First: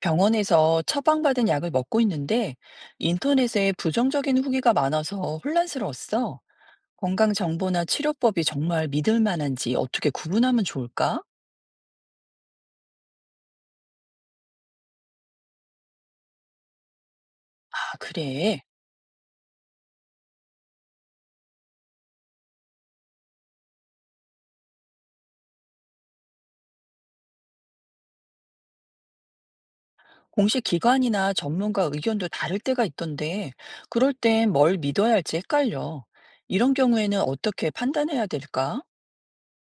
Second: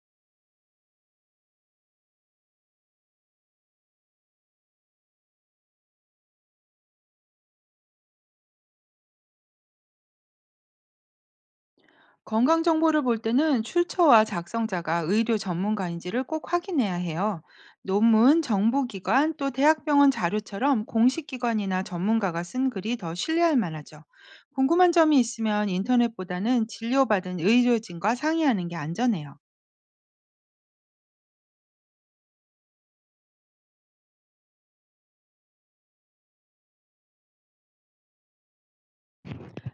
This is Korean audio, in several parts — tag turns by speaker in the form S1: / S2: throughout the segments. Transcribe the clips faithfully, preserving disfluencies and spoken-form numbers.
S1: 병원에서 처방받은 약을 먹고 있는데 인터넷에 부정적인 후기가 많아서 혼란스러웠어. 건강 정보나 치료법이 정말 믿을 만한지 어떻게 구분하면 좋을까?
S2: 건강 정보를 볼 때는 출처와 작성자가 의료 전문가인지를 꼭 확인해야 해요.
S1: 아,
S2: 논문,
S1: 그래.
S2: 정보기관, 또 대학병원 자료처럼 공식 기관이나 전문가가 쓴 글이 더 신뢰할 만하죠. 궁금한 점이 있으면 인터넷보다는 진료받은 의료진과 상의하는 게 안전해요.
S1: 공식 기관이나 전문가 의견도 다를 때가 있던데 그럴 땐 뭘 믿어야 할지 헷갈려. 이런 경우에는 어떻게 판단해야 될까?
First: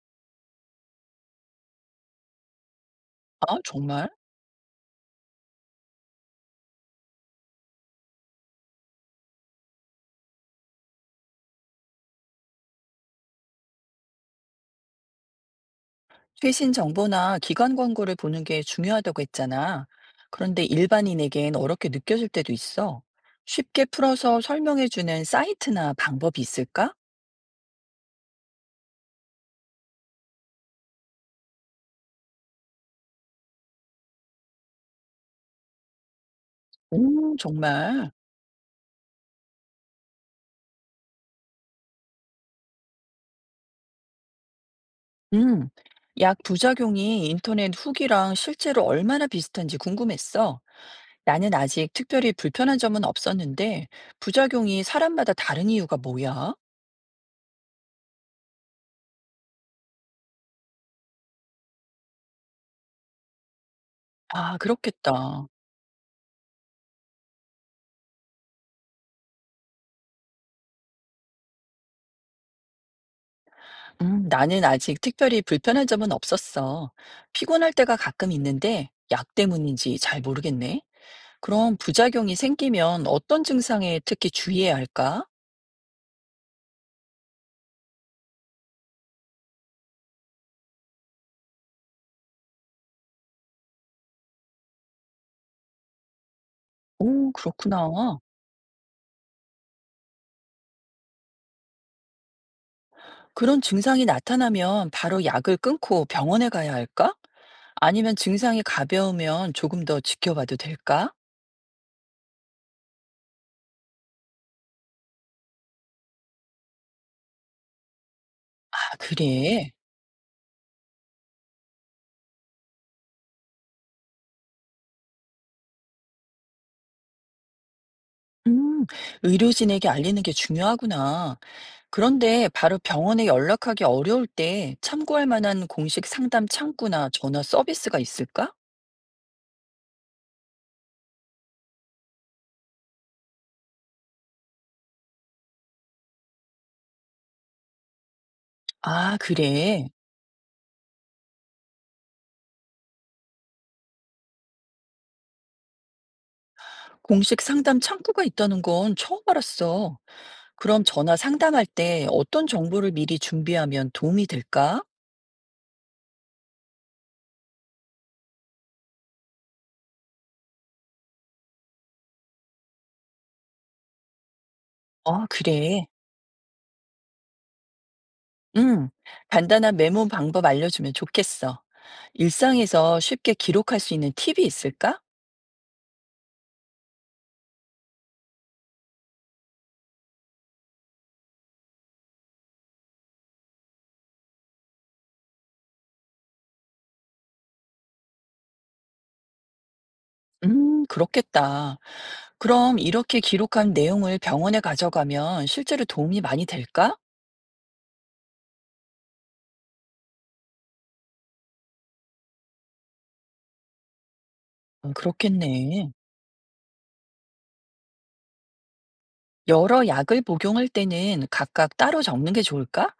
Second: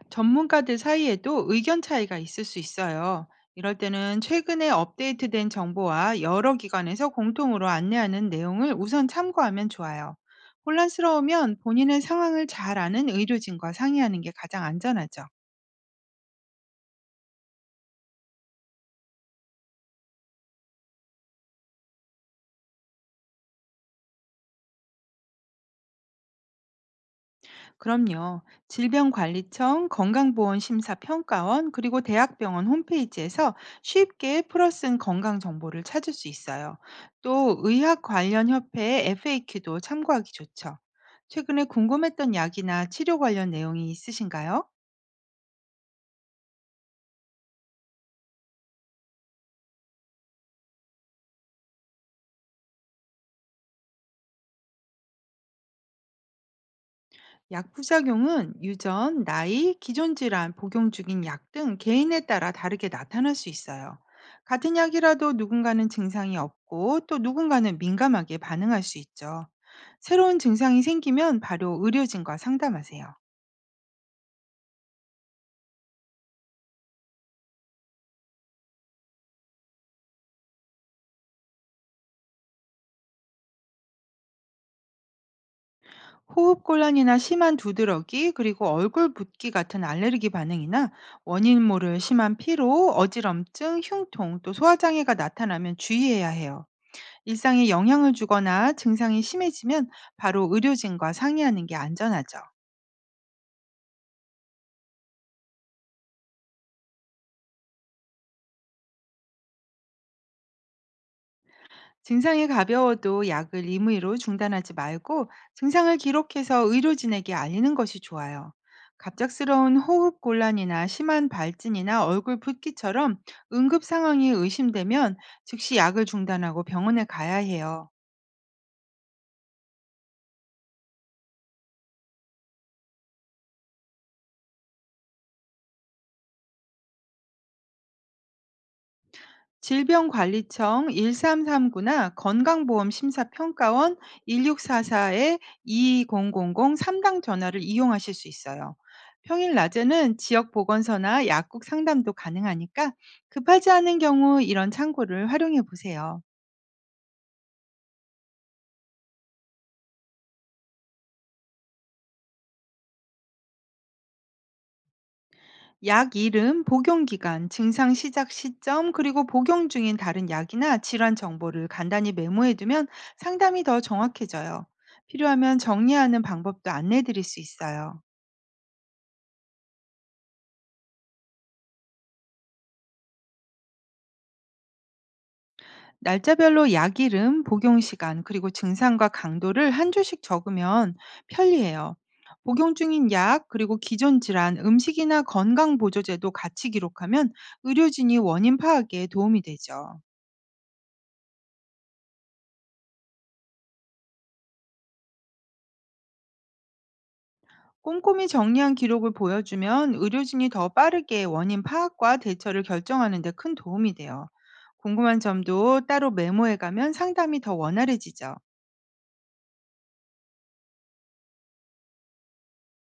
S2: 전문가들 사이에도 의견 차이가 있을 수 있어요.
S1: 아,
S2: 이럴
S1: 정말?
S2: 때는 최근에 업데이트된 정보와 여러 기관에서 공통으로 안내하는 내용을 우선 참고하면 좋아요. 혼란스러우면 본인의 상황을 잘 아는 의료진과 상의하는 게 가장 안전하죠.
S1: 최신 정보나 기관 광고를 보는 게 중요하다고 했잖아. 그런데 일반인에겐 어렵게 느껴질 때도 있어. 쉽게 풀어서 설명해주는 사이트나 방법이 있을까?
S2: 그럼요. 질병관리청, 건강보험심사평가원, 그리고 대학병원 홈페이지에서 쉽게 풀어쓴 건강 정보를 찾을 수 있어요.
S1: 오,
S2: 또 의학
S1: 정말.
S2: 관련 협회의 에프에이큐도 참고하기 좋죠. 최근에 궁금했던 약이나 치료 관련 내용이 있으신가요?
S1: 음, 약 부작용이 인터넷 후기랑 실제로 얼마나 비슷한지 궁금했어. 나는 아직 특별히 불편한 점은 없었는데, 부작용이 사람마다 다른 이유가 뭐야?
S2: 약 부작용은 유전, 나이, 기존 질환, 복용 중인 약 등 개인에 따라 다르게 나타날 수 있어요.
S1: 아,
S2: 같은 약이라도
S1: 그렇겠다.
S2: 누군가는 증상이 없고 또 누군가는 민감하게 반응할 수 있죠. 새로운 증상이 생기면 바로 의료진과 상담하세요.
S1: 음, 나는 아직 특별히 불편한 점은 없었어. 피곤할 때가 가끔 있는데 약 때문인지 잘 모르겠네. 그럼 부작용이 생기면 어떤 증상에 특히 주의해야 할까?
S2: 호흡곤란이나 심한 두드러기, 그리고 얼굴 붓기 같은 알레르기 반응이나 원인 모를 심한 피로, 어지럼증, 흉통, 또 소화장애가 나타나면 주의해야 해요.
S1: 오,
S2: 일상에
S1: 그렇구나.
S2: 영향을 주거나 증상이 심해지면 바로 의료진과 상의하는 게 안전하죠.
S1: 그런 증상이 나타나면 바로 약을 끊고 병원에 가야 할까? 아니면 증상이 가벼우면 조금 더 지켜봐도 될까?
S2: 증상이 가벼워도 약을 임의로 중단하지 말고 증상을 기록해서 의료진에게 알리는 것이 좋아요.
S1: 아, 그래.
S2: 갑작스러운 호흡 곤란이나 심한 발진이나 얼굴 붓기처럼 응급 상황이 의심되면 즉시 약을 중단하고 병원에 가야 해요.
S1: 음, 의료진에게 알리는 게 중요하구나. 그런데 바로 병원에 연락하기 어려울 때 참고할 만한 공식 상담 창구나 전화 서비스가 있을까?
S2: 질병관리청 일삼삼구나 건강보험심사평가원 일육사사에 이공공공 삼당 전화를 이용하실 수 있어요.
S1: 아,
S2: 평일
S1: 그래.
S2: 낮에는 지역 보건소나 약국 상담도 가능하니까 급하지 않은 경우 이런 창구를 활용해 보세요.
S1: 공식 상담 창구가 있다는 건 처음 알았어. 그럼 전화 상담할 때 어떤 정보를 미리 준비하면 도움이 될까?
S2: 약 이름, 복용 기간, 증상 시작 시점, 그리고 복용 중인 다른 약이나 질환 정보를 간단히 메모해 두면 상담이 더 정확해져요.
S1: 아,
S2: 필요하면
S1: 그래.
S2: 정리하는 방법도 안내 드릴 수 있어요.
S1: 응. 간단한 메모 방법 알려주면 좋겠어. 일상에서 쉽게 기록할 수 있는 팁이 있을까?
S2: 날짜별로 약 이름, 복용 시간, 그리고 증상과 강도를 한 줄씩 적으면 편리해요. 복용 중인 약, 그리고 기존 질환, 음식이나 건강보조제도 같이 기록하면 의료진이 원인 파악에 도움이 되죠.
S1: 음, 그렇겠다. 그럼 이렇게 기록한 내용을 병원에 가져가면 실제로 도움이 많이 될까?
S2: 꼼꼼히 정리한 기록을 보여주면 의료진이 더 빠르게 원인 파악과 대처를 결정하는 데 큰 도움이 돼요.
S1: 음,
S2: 궁금한 점도
S1: 그렇겠네.
S2: 따로 메모해 가면 상담이 더 원활해지죠.
S1: 여러 약을 복용할 때는 각각 따로 적는 게 좋을까?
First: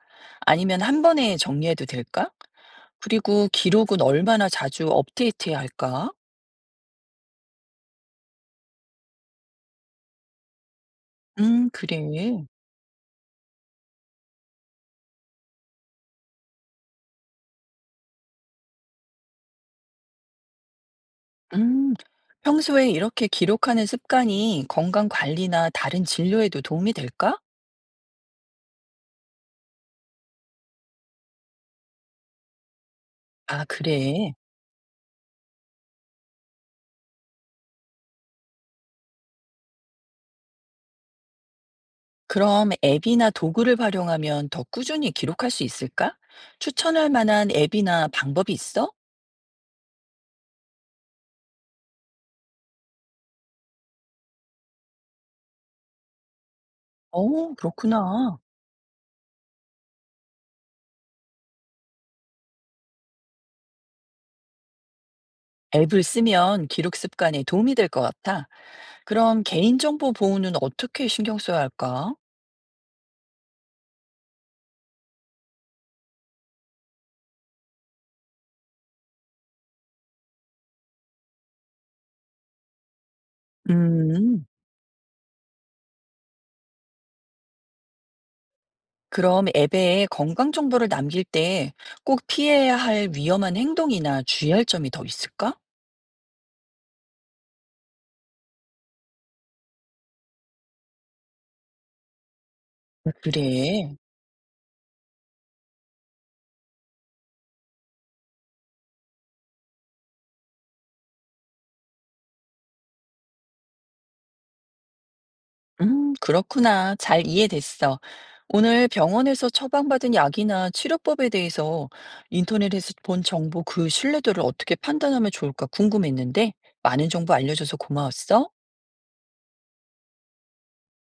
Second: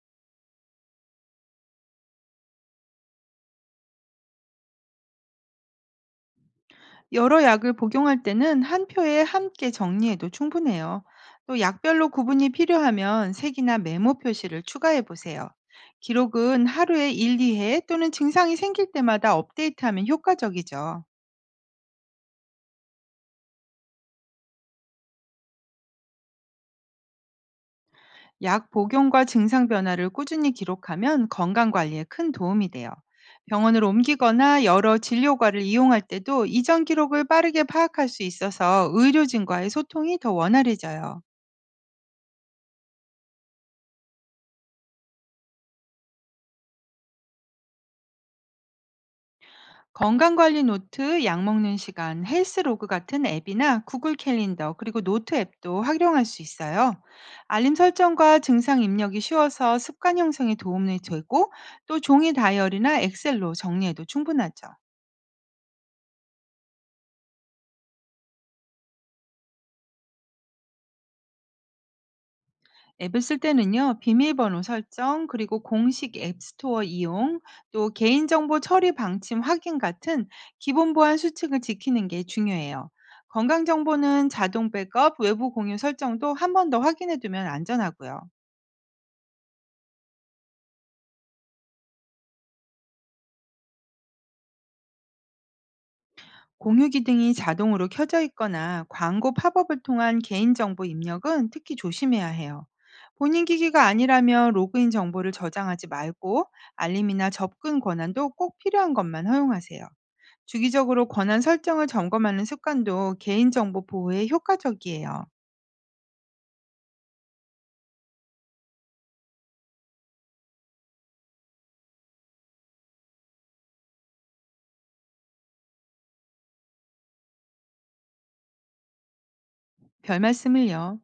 S1: 아니면 한 번에 정리해도 될까? 그리고 기록은 얼마나 자주 업데이트해야 할까?
S2: 여러 약을 복용할 때는 한 표에 함께 정리해도 충분해요. 또
S1: 음, 그래.
S2: 약별로 구분이 필요하면 색이나 메모 표시를 추가해 보세요. 기록은 하루에 일, 이 회 또는 증상이 생길 때마다 업데이트하면 효과적이죠.
S1: 음, 평소에 이렇게 기록하는 습관이 건강 관리나 다른 진료에도 도움이 될까?
S2: 약 복용과 증상 변화를 꾸준히 기록하면 건강 관리에 큰 도움이 돼요.
S1: 아,
S2: 병원을
S1: 그래.
S2: 옮기거나 여러 진료과를 이용할 때도 이전 기록을 빠르게 파악할 수 있어서 의료진과의 소통이 더 원활해져요.
S1: 그럼 앱이나 도구를 활용하면 더 꾸준히 기록할 수 있을까? 추천할 만한 앱이나 방법이 있어?
S2: 건강관리 노트, 약 먹는 시간, 헬스로그 같은 앱이나 구글 캘린더, 그리고 노트 앱도 활용할 수 있어요.
S1: 어,
S2: 알림
S1: 그렇구나.
S2: 설정과 증상 입력이 쉬워서 습관 형성에 도움이 되고 또 종이 다이어리나 엑셀로 정리해도 충분하죠.
S1: 앱을 쓰면 기록 습관에 도움이 될 것 같아. 그럼 개인정보 보호는 어떻게 신경 써야 할까?
S2: 앱을 쓸 때는요, 비밀번호 설정, 그리고 공식 앱 스토어 이용, 또 개인정보 처리 방침 확인 같은 기본 보안 수칙을 지키는 게 중요해요. 건강정보는
S1: 음,
S2: 자동 백업, 외부 공유 설정도 한 번 더 확인해 두면 안전하고요.
S1: 그럼 앱에 건강 정보를 남길 때 꼭 피해야 할 위험한 행동이나 주의할 점이 더 있을까?
S2: 공유 기능이 자동으로 켜져 있거나 광고 팝업을 통한 개인정보 입력은 특히 조심해야 해요. 본인 기기가
S1: 그래.
S2: 아니라면 로그인 정보를 저장하지 말고 알림이나 접근 권한도 꼭 필요한 것만 허용하세요. 주기적으로 권한 설정을 점검하는 습관도 개인정보 보호에 효과적이에요.
S1: 음, 그렇구나. 잘 이해됐어. 오늘 병원에서 처방받은 약이나 치료법에 대해서 인터넷에서 본 정보 그 신뢰도를 어떻게 판단하면 좋을까 궁금했는데 많은 정보 알려줘서 고마웠어.
S2: 별 말씀을요.